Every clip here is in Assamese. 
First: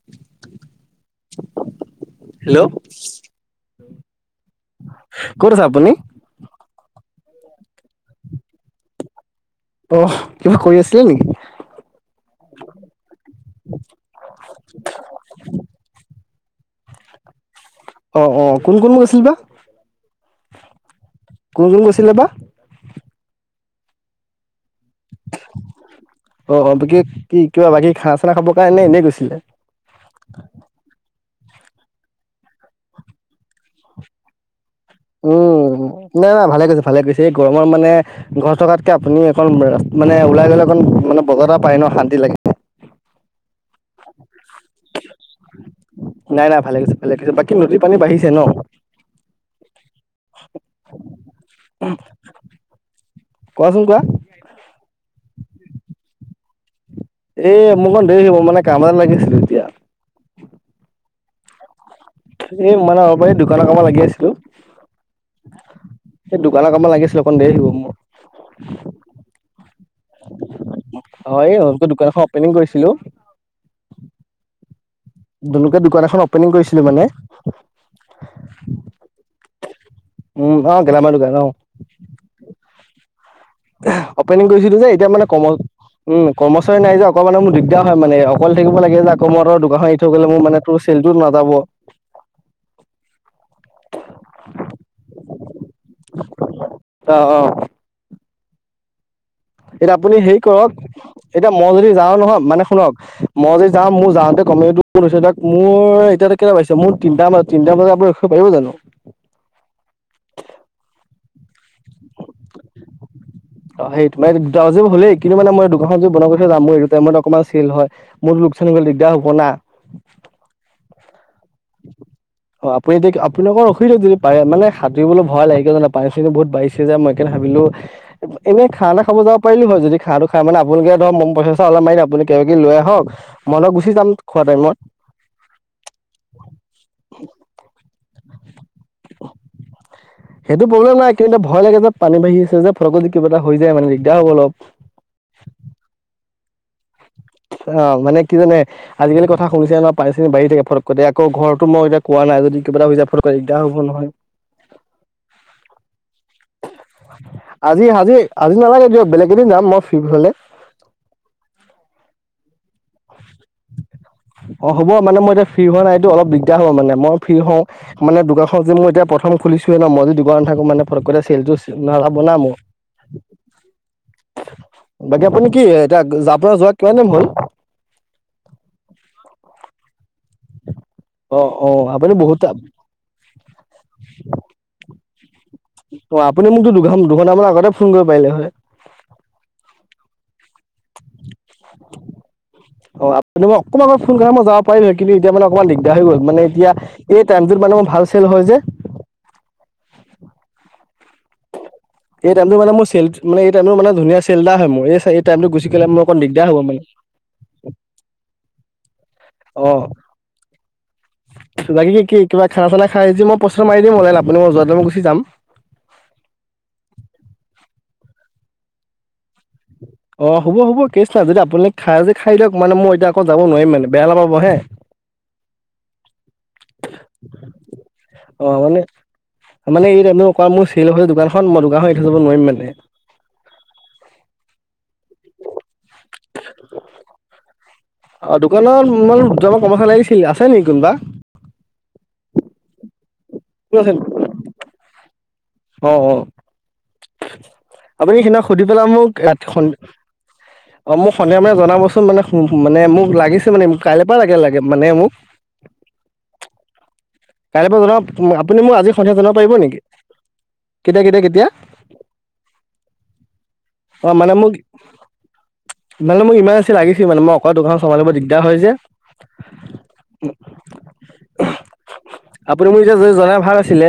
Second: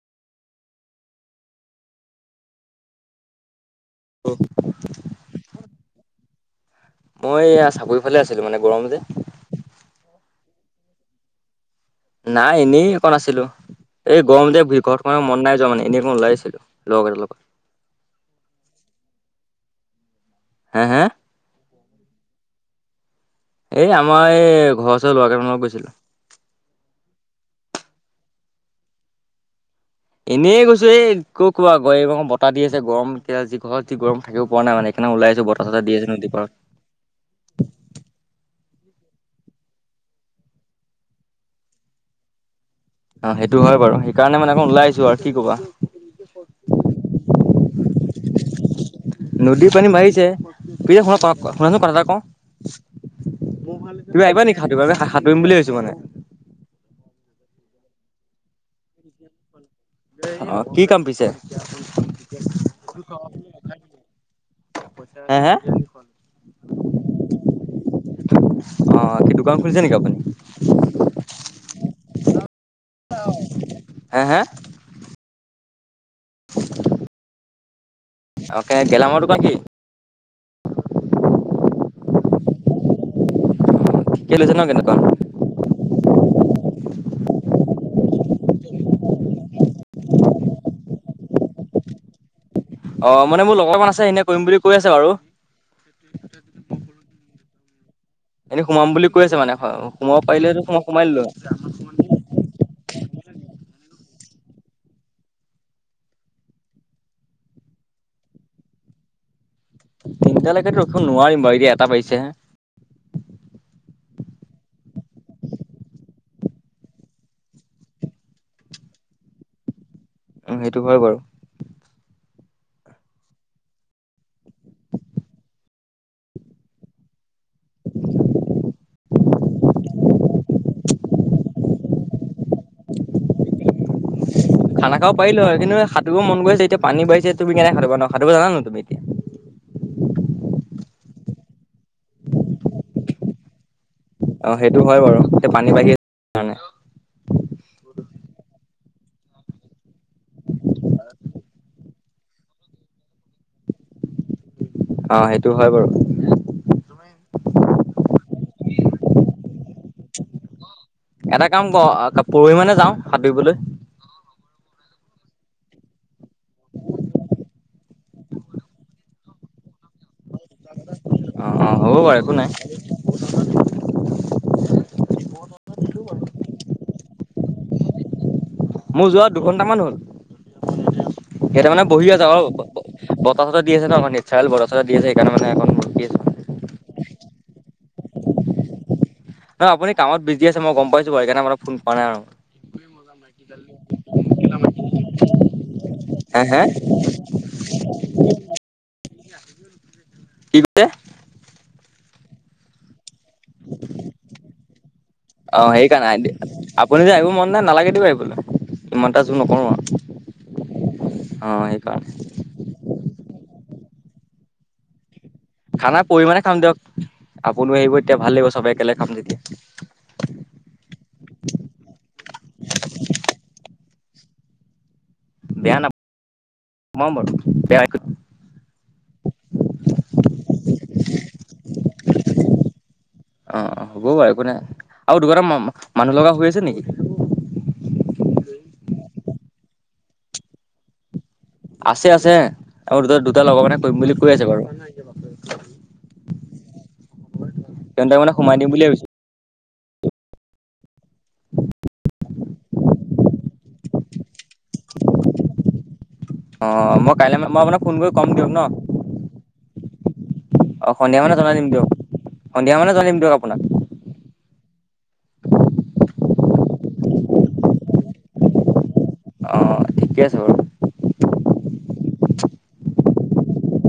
[unintelligible] হেল্ল'? ক'ত আছে আপুনি? মই, এইয়া চাপৰিফালে আছিলোঁ। মানে, গৰম যে! অ'! কিবা কৰি আছিলে নেকি? নাই, এনেই অকণ আছিলোঁ। এই, গৰম দে! ঘৰত সোমাই থাকিব মন নাই যোৱা মানে। এনেই, অকমান ওলাই আহিছিলোঁ, লগৰ কেইটাৰ লগত। অ' অ'! কোন কোন গৈছিল বা? হে, হে? কোন‌ কোন গৈছিলে বা? এই, আমাৰ এই, ঘৰৰ ওচৰ ল'ৰা কেইটামানৰ লগত গৈছিলোঁ। অ' অ'! বাকী, কি কিবা বাকী, খানা-চানা খাবৰ কাৰণে নে এনেই গৈছিলে? এনেই গৈছোঁ, [unintelligible] ক' কোৱা [unintelligible] এই ৰকম বতাহ দি আছে, গৰম! এতিয়া, যি ঘৰত যি গৰম থাকিব, পৰা নাই মানে। সেইকাৰণে ওলাই আহিছো বতাহ উম! চতাহ দি আছে নদী নাই-নাই পাৰত ভালে কৰিছে, ভালে কৰিছে! এই, গৰমত মানে, ঘৰত থকাতকে আপুনি অকণ, মানে ওলাই গ'লে অকণ মানে, বতাহতো পায় ন' শান্তি লাগে! অ'! সেইটো হয় বাৰু। সেইকাৰণে মানে, ওলাই আছোঁ আৰু কি ক'বা! নাই-নাই ভাল কৰিছে, ভালে কৰিছে! বাকী, নদীৰ পানী বাঢ়িছে ন'? নদীৰ পানী বাঢ়িছে! পিছে, শু শুনাচোন কথা এটা কওঁ! কোৱাচোন কোৱা তুমি আহিবা নেকি সাতুৰিবলৈ? সা সাতুৰিম বুলি আহিছোঁ মানে। এই, মোৰ অকণ দেৰি হ'ব! মানে, কাম এটাত লাগি আছিলোঁ এতিয়া। অ'! কি কাম পিছে? এই মানে, অলপ এই, দোকানৰ কামত লাগি আছিলোঁ। হা, হা? এই, দোকানৰ কামত লাগি আছিলোঁ, অকণ দেৰি হ'ব মোৰ। অ'! কি দোকান খুলিছে নেকি আপুনি? অ'! হোলচেল দোকানখন অপেনিং কৰিছিলোঁ। অ'! হা, হা? [unintelligible] দোকান এখন অপেনিং কৰিছিলোঁ মানে। অ'কে! গেলামালৰ দোকান কি? উম, অ'! গেলামাল দোকান। অ'! ঠিকে অপেনিং লৈছে ন কৰিছিলোঁ যে, দোকান এতিয়া মানে, কম উম! কৰ্মচাৰী নাই যে, অকণ মানে, মোৰ দিগদাৰ হয় মানে! অকল থাকিব লাগে যে, অকৌ মোৰ দোকানখন এৰি থৈ গ'লে, মোৰ মানে, তোৰ চেলটোত নাযাব। অ'! মানে, মোৰ লগৰখন আছে, এনেই কৰিম বুলি কৈ আছে বাৰু। অ' অ'! এনেই সোমাম বুলি কৈ আছে মানে, এতিয়া আপুনি সোমাব হেৰি পাৰিলেহেতন, কৰক সোম সোমাই ল'লো হয়। এতিয়া মই যদি যাওঁ নহয়, মানে শুনক? মই যে যাম মোৰ যাওঁতে কমেও দুপৰ হৈছে এতিয়া মোৰ তিনটা ব তিনটা বজাত আ কপাহিও জানো। তিনিটালৈকেতো ৰখিব নোৱাৰিম বাৰু এতিয়া এটা বাজিছেহে। অ', [unintelligible] মানে দুটা বাজিব হলেই কিন্তু মানে মই দোকান [unintelligible] যে বন্ধ কৰি থৈ যাম মোৰ এইটো টাইমত অকমান চেল হয়। মোৰ লোকচান [unintelligible] দিগদাৰ হ'ব না। অ', সেইটো হয় বাৰু। অ', আপুনি [unintelligible] আপুনি অকণমান ৰখি দিয়ক যদি পাৰে মানে সাঁতুৰিবলৈ ভয় লাগে কিয় জানে পানী চানী বহুত বাঢ়িছ চে যে মই কেনে ভাবিলোঁ এনেই খানা খাব যাব পাৰিলোঁ হয় যদি খানা খাই মানে আপোনালোকে ধৰক [unintelligible] পইচা চইচা অলপ [unintelligible] আপুনি কিবা কিবি লৈ আহক। [unintelligible] গুচি যাম খোৱা টাইমত। [unintelligible] পাৰিলো হয় কিন্তু [unintelligible] সাঁতোৰিব মন গৈ আছে এতিয়া পানী বাঢ়িছে তুমি কেনেকে সাতুৰিবা ন' সাঁতুৰিব জানা ন' তুমি? [inaudible] সেইটো প্ৰব্লেম নাই কিন্তু ভয় লাগে যে পানী বাঢ়ি আছে যে ফতকে যদি কিবা এটা হৈ যায় মানে দিগদাৰ হ'ব অ অলপ। সেইটো হয় বাৰু এতিয়া পানী বাঢ়ী আছে কাৰণে। অ', মানে কি জানে। আজিকালি কথা শুনিছে নহ, পাৰিছে বাঢ়ি থাকে ফত্ক কৰি একো ঘৰতো মই এতিয়া কোৱা নাই যদি কিবা এটা হৈ যায় কিবা ফতক কৰি দিগদ হ'ব নহয়। [inaudible] অ', সেইটো হয় বাৰু। আজি হাজি আজি নালাগে দিয়ক, বেলেগ এদিন যাম মই ফ্ৰী হ'লে। এটা কাম কৰ অ', পৰহি মানে যাওঁ সাঁতুৰিবলৈ। অ', হ'ব মানে মই এতিয়া ফ্ৰী হোৱা নাইটো অলপ দিগদাৰ হ'ব মানে মই ফ্ৰী হওঁ। মানে দোকাৰখন যে মই এতিয়া প্ৰথম খুলিছোহে ন' মই যদি দোকানত নাথাকোঁ মানে [unintelligible] অ চেলটো অ হ'ব বাৰু নাজাব একো না নাই মোৰ। বাকী আপুনি কি এতিয়া যাব যোৱা কিমান দিন হ'ল? মোৰ যোৱা দুঘন্টামান হ'ল অ অ ইয়াতে মানে বহি আপুনি আছোঁ বহুত আৰু বতাহ চতাহ দি আছে ন' আমাৰ নেচাৰেল বতাহ চতা দি আছে সেইকাৰণে মানে অকণ ৰখি আছো। অ', আপুনি মোকটো দুঘ-দুঘণ্টামান আগতে ফোন কৰিব পাৰিলে হয়। অ', আপুনি কামত বিজি আছে মই গম পাইছোঁ বাৰু সেইকাৰণে ফোন কৰা নাই আৰু। অ', আপুনি মোক অকণমান আগত ফোন কৰা হয় মই যাবা পাৰিলোঁ হয় কিন্তু এতিয়া মানে অকণমান দিগদাৰ হৈ গ'ল মানে হে হে এতিয়া এই টাইমটোত মানে মোৰ ভাল চেল হয় যে। কি কৈছে? এই টাইমটো মানে মোৰ চেলচ মানে এই টাইমটো মানে ধুনিয়া চেল এটা হয় মোৰ এই চাৰি অ', সেইকাৰণে আপুনি যদি আহিব মন নাই নালাগে দিয়ক আহিবলৈ। ইমানটা জোৰ নকৰো অ আৰু অ', বাকী কি সেইকাৰণে। কিবা খানা চানা খাই যদি মই পইচাটো মাৰি দিওঁ [unintelligible] আপুনি মই যোৱা টাইমত গুছি যাম। খানা পৰহিমানে খাম দিয়ক, আপুনিও আহিব তেতিয়া ভাল লাগিব চবে একেলগে খাম [unintelligible] অ', হ'ব, হ'ব কেচ নাই যদি আপুনি খাই যি খাই দিয়ক মানে মই এতিয়া আকৌ যাব নোৱাৰিম মানে, বেয়া নাপাব হে। [inaudible] বেয়া নাপ মই ম বেয়া এক অ', মানে মানে এই [unintelligible] মোৰ চেল হয় দোকানখন মই দোকানখন এৰি থৈ যাব নোৱাৰিম মানে। অ', হ'ব বাৰু একো নাই আৰু [unintelligible] মানুহ লগা হৈ আছে নেকি? অ', দোকানত মানে দুটামান কৰ্মচাৰি লাগিছিল, আছে নেকি কোনোবা? আছে, আছে আৰু দুটা-দুটা লগৰ কোন মানে আছে কৰিম বুলি কৈ আছে বাৰু। অ', অ', আপুনি সিহঁতক মানে সেইদিনা সোমাই সুধি দিম বুলি পেলাই ভাবিছো। মোক ৰাতি সন অ', মোক সন্ধিয়া মানে জনাবচোন মানে [unintelligible] মানে মোক লাগিছে মানে কাইলে কিবা লাগে লাগে মানে মোক অ' মই কাইলে মই কাইলৈ পৰা আপোনাক ফোন জনাব কৰি ক'ম দিয়ক ন'। [unintelligible] পাৰিব নেকি? অ' কেতিয়া সন্ধিয়া কেতিয়া মানে কেতিয়া জনাই দিম দিয়ক, সন্ধিয়া মানে জনাই দিম দিয়ক আপোনাক। অ' মানে মোক মানে মোক ইমাজেঞ্চি লাগিছিল, মানে মই অকলে দোকান চাম্ভালিব দিগদাৰ হয় যে। অ' ঠিকে আছে বাৰু। আপুনি মোক যে জে-জনাই ভাল আছিলে।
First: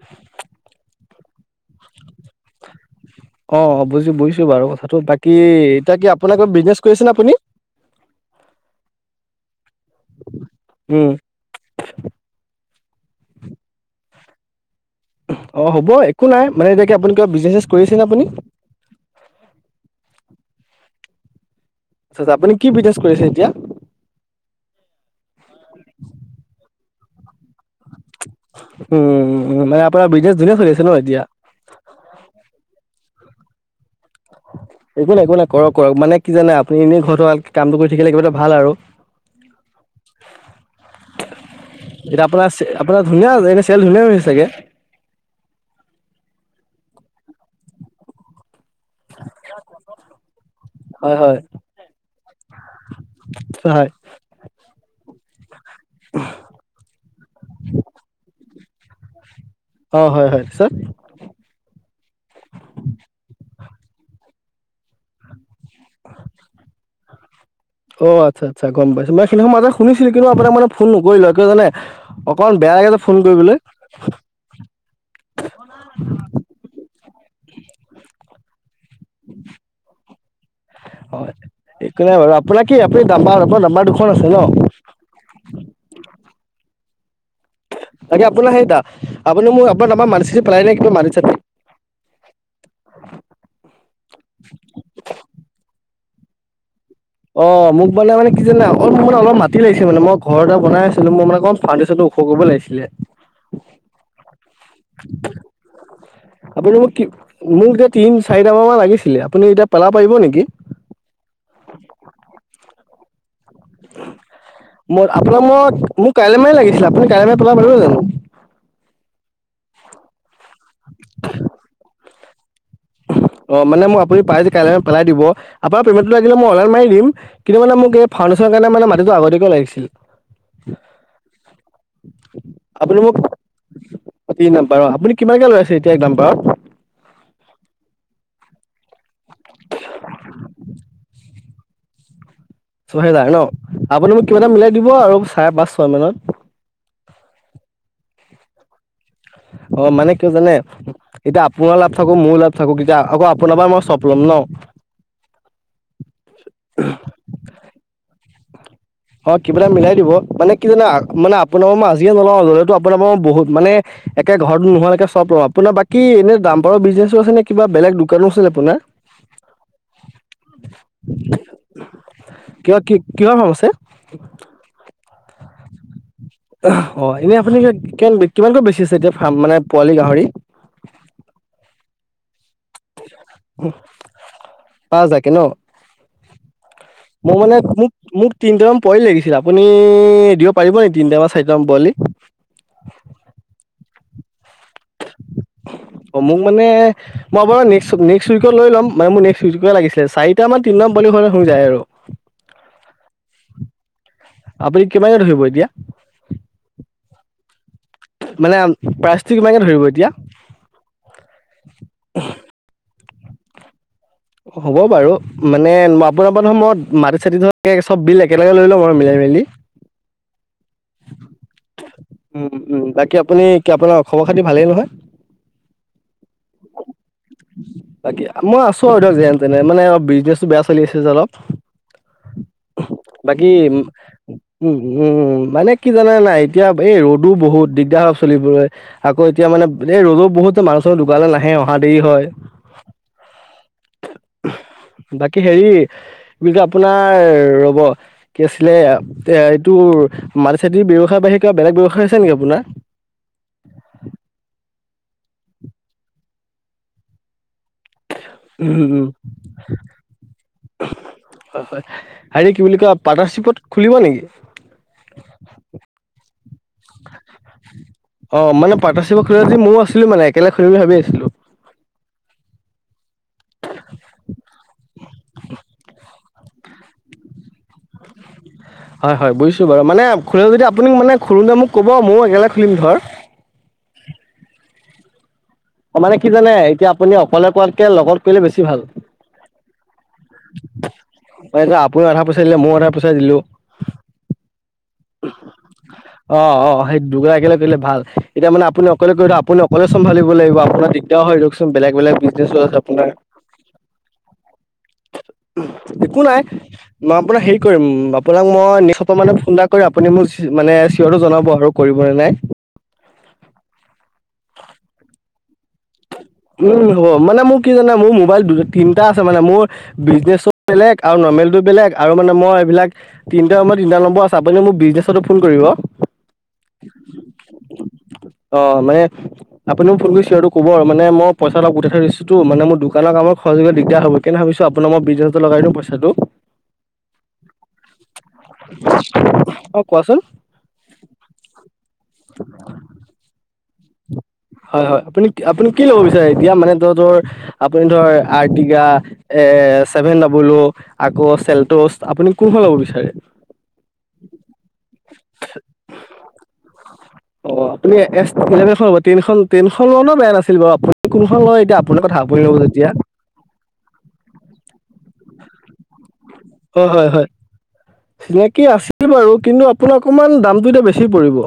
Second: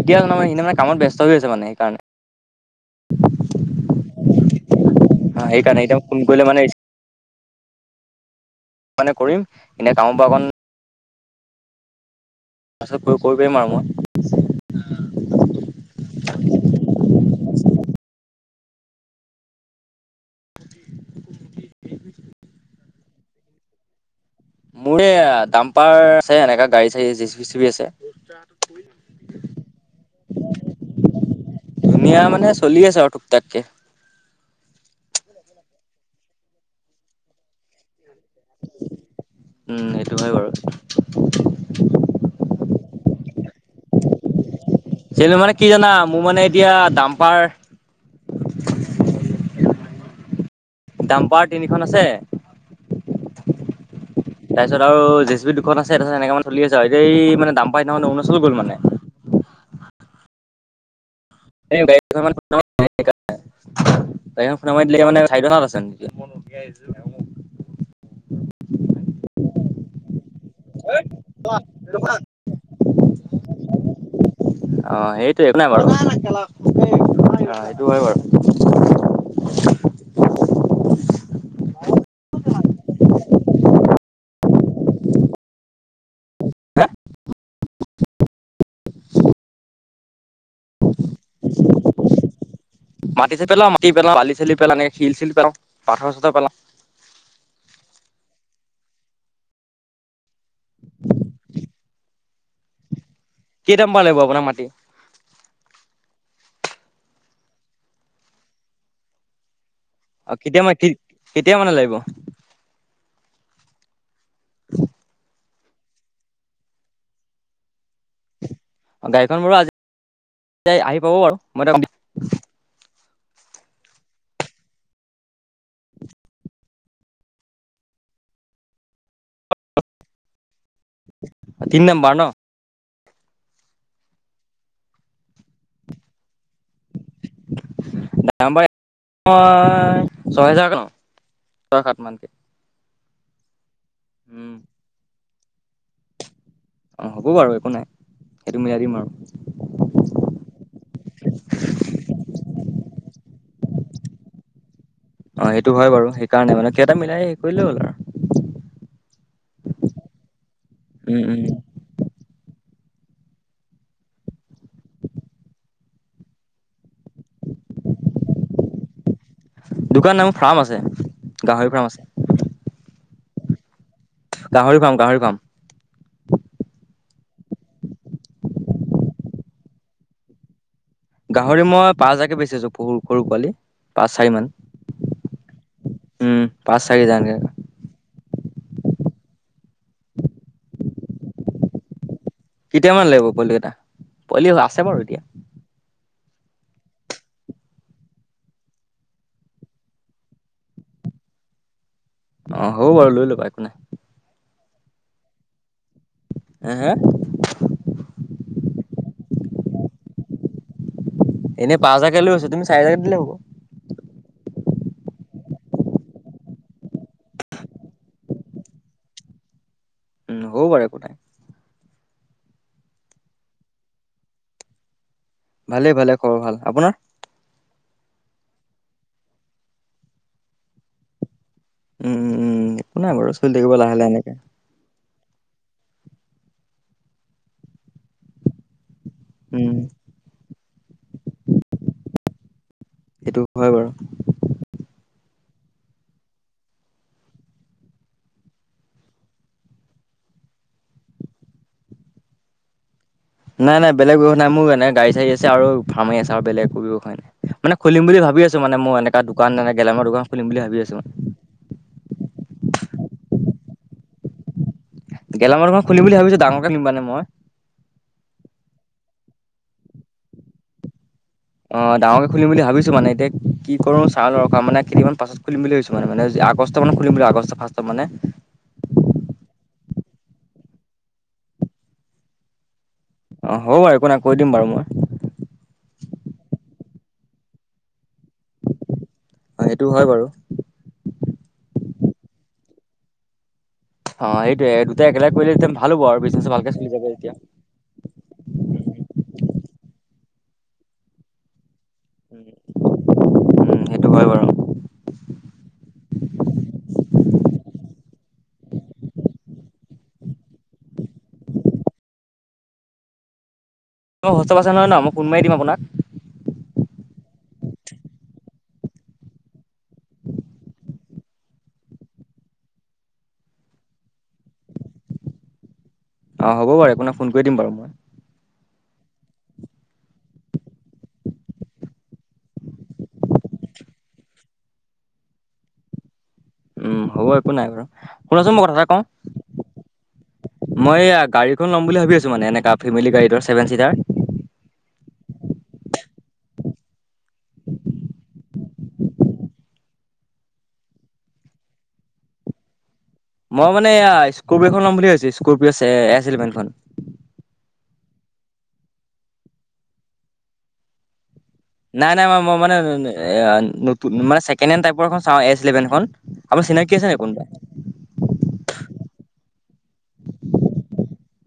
এতিয়া [unintelligible] কামত ব্যস্ত হৈ হৈছে মানে সেইকাৰণে। অ', অ' বুজি বুজিছোঁ বাৰু কথাটো। বাকী অ সেইকাৰণে এতিয়া কি ফোন আপোনাক কৰিলে কি মানে বিজনেচ কৰিছেনে আপুনি? মানে কৰিম, এনে কামৰ পৰা অকণ উম তাৰপিছত [unintelligible] মাৰো মই। অ' হ'ব একো নাই, মানে এতিয়া কি আপুনি কিবা বিজনেছ কৰিছেনে আপুনি? [inaudible] [unintelligible] আপুনি কি বিজনেছ কৰিছে এতিয়া? মোৰ এ, দাম্পাৰ আছে, এনেকা গাড়ী চাড়ী [unintelligible] উম, মানে আপোনাৰ বিজনেছ ধুনীয়া চলি আছে ন' এতিয়া? ধুনীয়া মানে চলি আছে আৰু টুকটাককে। একো নাই, বলা কৰা কৰা, মানে কি জানে আপুনি এনে ঘৰত থ কামটো কৰি থাকিলে কিবা এটা ভাল আৰু। উম সেইটো হয় বাৰু এতিয়া আপোনাৰ চে, আপোনাৰ ধুনীয়া আ, এনে চেল ধুনীয়া হৈছে চাগে। চেলু মানে কি জানা, মোৰ মানে এতিয়া দাম্পাৰ [inaudible] হয় হয় ডাম্পাৰ তিনিখন আছে হয় তাৰপিছত আৰু জে চি বি দু [unintelligible] আছে তাৰপছ এনেকা মানে চলি আছে আৰু এই দাম্পাৰ অৰুণাচল গ'ল মানে। অ' হয় হয়, পিছত? এই গাড়ীখন [unintelligible] অ' আচ্ছা আচ্ছা, গম পাইছোঁ। [unintelligible] শুনিছিলোঁ কিন্তু আপোনাক মানে ফোন নকৰিলো কিয় জানে অকণমান বেয়া লাগে যে ফোন কৰিবলৈ। অ' সেইটোয়ে [unintelligible] অ' সেইটো হয় বাৰু। হয়, একো নাই বাৰু। আপোনাক কি আপুনি দাম্বাৰ দাম্বাৰ দু [unintelligible] আছে ন'? [unintelligible] আাগে আপোনাৰ সেইতা, আপোনি [unintelligible] মাটি চাটি পেলাই নে কিবা মাটি চাটি? [inaudible] মাটি চে পেলাও, মাটি পেলাও, বালি চালি পেলা, একে শিল চিল পেলাও, পাথৰ চাথৰ পেলাও। অ' মোক মানে, মানে কি জানে, মানে অলপ মাতি লাগিছে মানে মই ঘৰ [unintelligible] বনাই আছিলোঁ, মই মানে অকণ ফাউনটেচন ওখ কৰিব লাগিছিলে। কেইটামান পৰা লাগিব আপোনাক মাটি আপুনি মোক কি, মোক যে তিন চাৰিট মান মান লাগিছিলে। আপুনি এতিয়া পেলাব পাৰিব অ' নেকি কেতিয়া মা, কেতিয়া মানে লাগিব? মোক, আপোনাক মোক, মোক কাইলৈ মানে লাগিছিলে, আপুনি কাইলৈ [unintelligible] পেলাব পাৰিব জানো? গাড়ীখন বোৰো আজি আহি পাব বাৰু, মই [unintelligible] অ' মানে মো আপুনি পাই যে কাইলৈ পেলাই দিব, আপোনাৰ পেমেণ্টটো লাগিলে অনলাইন মাৰি দিম। কিন্তু মানে মোক এই ফাউণ্ডেশ্যনৰ কাৰণে মানে মাটিটো আগতীয়াকৈ লাগিছিল। তিন নাম্বাৰ ন'? আপুনি মোক তিন দাম্বাৰ আপুনি কিমানকে লৈ আছে এতিয়া এক দা। দামাৰ ময় ছয় হেজাৰক ল ছয় সাত মানকে। ছহেজাৰ ন আপুনি মোক কিবা এটা উম মিলাই দিব আৰু চাৰে পাঁচ ছয় মানত। অ হ'ব বাৰু একো নাই সেইটো মিলাই দিম আৰু। অ মানে কিয় জানে এতিয়া আপোনাৰ লাভ থাকো মোৰো লাভ থাকো এতিয়া আকৌ আপোনাৰ পৰাৰ মই স্বপ ল'ম ন। অ সেইটো হয় বাৰু সেইকাৰণে মানে কেই এটা মিলাই হেৰি কৰিলে হ'ল আৰু। অ কিবা এটা মিলাই দিব মানে কি জানা উম মানে উম আপোন ম। যিয়ে নলাওঁ ললেতো আপোনাৰ ম বহুত মানে ঘৰতো নোহোৱৈকে চব লওঁ আপোনাৰ বাকী এনে দম্পাৰৰ বিজনেছো আছে নে কিবা বেলেগ দোকানো আছিল আপোনাৰ। দোকান নাই মোৰ ফাৰ্ম আছে গাহৰি ফাৰ্ম আছে। কিয় কি কিহৰ ফাৰ্ম আছে। গাহৰি ফাৰ্ম গাহৰি ফাৰ্ম। অ এনেই আপুনিমান কিমান কিমানকৈ বেছি আছে এতিয়া ফ্ম মানে পোৱালি গাহৰি। গাহৰি মই পাঁ হাজাকে বেচি আছো পৰু সৰু পোৱালি পাঁচ চাৰি মান। পাছ হাজাৰ কে ন উম পাঁচ চাৰি হাজাৰকে মোৰ মানে মোক। মোক তিনিটামান পোৱালি লাগিছিল আপুনি দিব পাৰিব নেকি তিনিটামান চাৰিটামান পোৱালি। কেতিয়ামান লাগিব পোৱালি কেটা পোৱালি আছে বাৰু এতিয়া। অ', মোক মানে মই বাৰু নেক্সট নেক্সট উইক লৈ ল'ম মানে মোৰ নেক্সট উইকে লাগিছিলে চাই। টামান তিনিটামান পোৱালি হলে হৈ যায় আৰু। অ', হ'ব বাৰু লৈ লবা একো নাই। আপুনি কিমানকে ধৰিব এতিয়া। হে হে মানে প্ৰাইচটো কিমানাকে ধৰিব এতিয়া। এনে পাজ হাজাৰকে লৈ আছো চাৰিহাজাৰকে দিলে হব। হ'ব বাৰু মানে আপোনাৰপৰা নহয় ময় মাটি চাটি ধক চব বিল একেলগে লৈ ল'ম আৰু মিলাই মেলি। উ হব বাৰু একোটাই। উ উম বাকী আপুনি কি আপোনাৰ খবৰ খাতি ভালেই নহয়। ভালে ভালে খবৰ ভাল আপোনাৰ। বাকী মই আছো আৰু ধক যেন তেনে মানে অল বিজনেচো বেয়া চলি আছে যে অলপ। উম উম উম একো নাই বাৰু বাকী চলি থাকিব লাহে লাহে এনেকে উ উম মানে। কি জানে নাই এতিয়া এই ৰ'দো বহুত দিগদাৰ হায় চলিবলে। আকৌ এতিয়া মানে উম এই ৰ'দো বহুত মানুহ চ দোকালে নাহে অহা দেৰি হয়। হেতু হয় বাৰু। বাকী হেৰি। বুলি কে আপোনাৰ ৰ'ব কি আছিলে এ এইটো। মাটি চাতি ব্যৱসায় বাহিৰা কিবা বেলেগ ব্যৱসায় আছে নেকি আপোনাৰ। নাই নাই বেলেগ ব্যৱসায় নাই মোৰ এনে গাড়ী চাঢ়ী আছে আৰু ফাৰ্মে আছে আৰু বেলেগ একো ব্যৱসায় নাই। মানে খুলিম বুলি ভাবি আছো মানে উম মোৰ উম এনেকা দোকান এনে গেলামৰ দোকান খুলিম বুলি ভাবি আছো ম। হয় হয় হেৰি কি বুলি কয় পাৰ্টনাৰশ্বিপত খুলিব নেকি। গেলামালৰ দোকান খুলি বুলি ভাবছো ডাঙৰকে নিম মানে মই। অ', মানে পাৰ্টাৰশ্বিক খুলে যদি মো আছিলো মানে একেলগ খুলি বুলি ভাবি আছিলো। অ', ডাঙকে খুলিম বুলি ভাবিছো মানে এতিয়া। কি কৰো চাই লও মানে কিদিন মান পাচত খুলিম বুলি ভাবিছো মানে আগষ্ট মানে খুলিম বুলি আগষ্ট ফ্ৰষ্টতত মানে। হয় হয় বুজছো বাৰু মানে খোলে যদি আপুনি মানে খোঁলোতে মোক ক'ব ময়ো একেেলগ খুলিম ধৰ অ', হ'ব বাৰু একো নাই কৈ দিম বাৰু মই। অ', মানে কি জানে এতিয়া আপুনি অকলে কোৱাতকে লগত কৰিলে বেছি ভাল অ', সেইটো হয় বাৰু আপুনিও আধা পইচা দিলে মইও আধা পইচা দিলো অ', সেইটয়ে দুটাই একেলগ কৰিলেতিয়া ভাল হব আৰু অ বিজনেছটো অ ভালকে চলি সেই যাব দুটা এতিয়া একেলগে কৰিলে ভাল [unintelligible] এতিয়া মানে আপুনি [unintelligible] অকলে ক থ আু অকলেম্ভিবাগিবপোনাৰগদাৰ হয় দকচ বলেগ বেলেগ উম, বিজনে আছে আপোনাৰ সেইটো হয় বাৰু একো নাই মই আপোনাক হেৰি কৰিম আপোনাক মই নিশ মানে ফোন এটা কৰি আপুনি মোক মানে চৰটো জনাব আৰু কৰিবনে নাই আ নহয় ন মই কোনমাই দিম আপোনাক উম হ'ব মানে মোৰ কি জানে মোৰ মোবাইল দু তিনটা আছে মানে মোৰ বিজনেচ বেলেগ আৰু নৰ্মেলটো বেলেগ আৰু মানে মই এইবিলাক তিনিটা সময় তিনিটা নম্বৰ আছে আপুনি মোক বিজনেছতো ফোন কৰিব অ', হ'ব বাৰু আপোনাক ফোন কৰি দিম বাৰু মই অ', মানে আপুনি মোক ফোন কৰি চ ক'ব মানে মই গোটাই ঠয় দিছো মানে মোৰোকান আম খৰচবিল দিগদাৰ হ' কেনে ভাবিছো আপোন মই বিজছটো লগাই দিওঁ পই হেলল উম হ'ব একো নাই বাৰু শুনাচোন মই কথা এটা কওঁ অঁ কোৱাচোন মই এইআ গাড়ীখন ল'ম বুলি ভাবি আছো মানে, এনেকা ফেমিলি গাড়ীৰ ছেভেন চিটাৰ। হয় হয় আপুনি আপুনি কি ল'ব বিচাৰে এতিয়া, মানে ধ ধৰ আপুনি ধৰ! টা এ চছেভেন ডাবলো আকৌ চেল্টচ আপুনি কোনখন ল'ব বিচাৰে? মই মানে এয়া স্কপিঅ এখন ল' বুলি ভাবছো। স্পিঅ' এচেভেন খন। অ আপুনি এছ লব টেইন ট্ৰেইনখন ললেৱো বেয়া নাছিল বাৰু আপুনি কোনখন লয়! সেইতো আপোনাৰ নাই কথা নাই আপুনি মই লব মই মানে যেতিয়া। এয়া নতুন মানে ছেকেণ্ড হেণ্ড টাইপৰ এখন চাওঁ এছ ইলেভেনখন। আপোনাৰ অ চিনাকি আছে হয় নে হয়। কোনোবা? চিনাকি আছিল বাৰু কিন্তু আপোনাৰ অকণমান দামটো এতিয়া বেছি পৰিব।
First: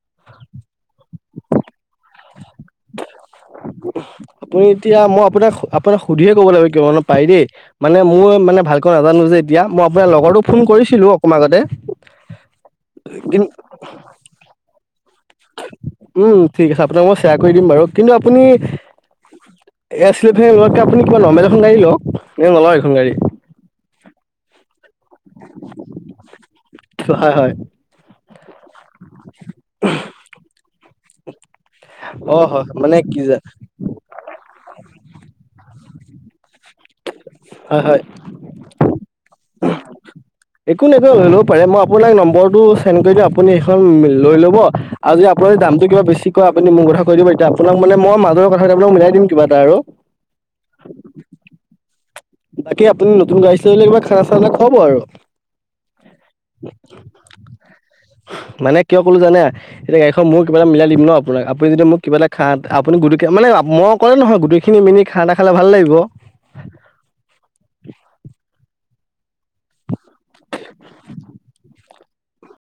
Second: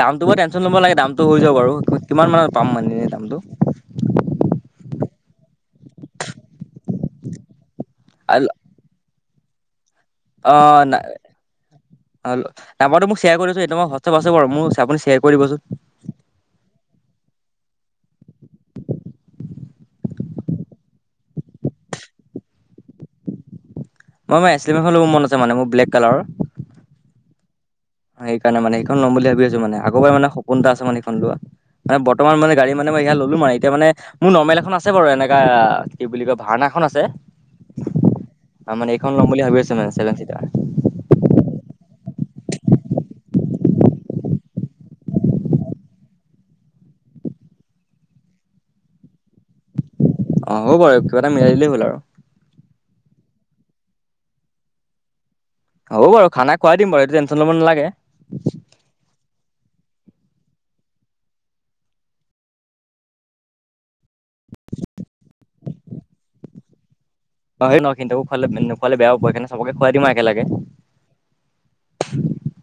দামটো বৰ টেনশ্যন লব লাগে দামটো হৈ যাব বাৰু কিমান মানত পাম মান দামটো আপুনি এতিয়া মই আপোনাক আপোনাক সুধিহে ক'ব লাগিব কো পাৰ দেই মানে মোৰ মানে ভালক ন নাজানো যে এতিয়া মই আপোনাৰ লগৰটো ফোন অ' কৰিছিলো অকমান আগতে নাম্বাৰটো মোক শ্বেয়াৰ কি কৰি দিবচোন এইটো মই আছে বাৰু মোক আপু শ্বেয়াৰ দিবচোন উম ঠিক আছে আপোনাক মই শেয়াৰ কৰি দিম বাৰু কিন্তু আপুনি! এই আছিলেকে লোৱাতকে কিবা নৰ্মেল এখন গাড়ী লওক, নে নলয় এখন গাড়ী! অ মই মানে আছে মান মোৰ ব্লেক কালাৰৰ হয় হয়। সেই কাৰণে মানে সেইখন'ম বুলি ভাবিছো মানে, আগৰপা মান সপোন এটা আছে মানে! লোৱা বৰ্তমান অ', মানে হয় গাড়ী মানে এইয়া কি যে ললো মানে, এতিয়া মানে? মোৰ নৰ্মেল এখন আছে বাৰু এনেকুৱা কি বুলি কয় ভাওনা এখন আছে। হয় হয়। মানে এইখন ল'ম বুলি ভাবি আছো মানে ছেভেন চিটাৰ। একো নেদিলেও লৈ লব পাৰে, মই নম্বটো চেন কৰি দিম আপুনি এইখন লৈ লব। আৰু যদি আপোনাৰ য দামটো কিবা বেছি ক আউ যদি আপুনি দামটো কিবা যদি বেছি মোৰ কথা কৈ দিব, এতিয়া আপোনাক মানে মাজৰ কথা আপোনাক মিলাই দিম কিবা এটা আৰু। অ হ'ব বাৰু কিবা এটা মিলাই দিলেই হ'ল আৰু বাকী আপুনি নতুন গাড়ী চলালে কিবা খানা চানা খুৱাব আৰু! হ'ব বাৰু খানা খোৱাই খাই দিম বাৰু এইটো টেনশ্যন ল'ব নালাগে। মানে কিয় ক'লো জানে? এতিয়া গাড়ীখন মোৰ কিবা এটা মিলাই দি ন' আপোনাক আপুনি যদি মোক কিবা এটা খনা আপুনি গোটে মানে মই অকলে নহয়, গোটেইখিনি মিলি খানা খালে ভাল লাগিব। হয় ন' কিন্তু খুৱালে, নোখোৱালে বেয়া পাব সেইকাৰণে চবকে খুৱাই দিম একেলগে। [inaudible]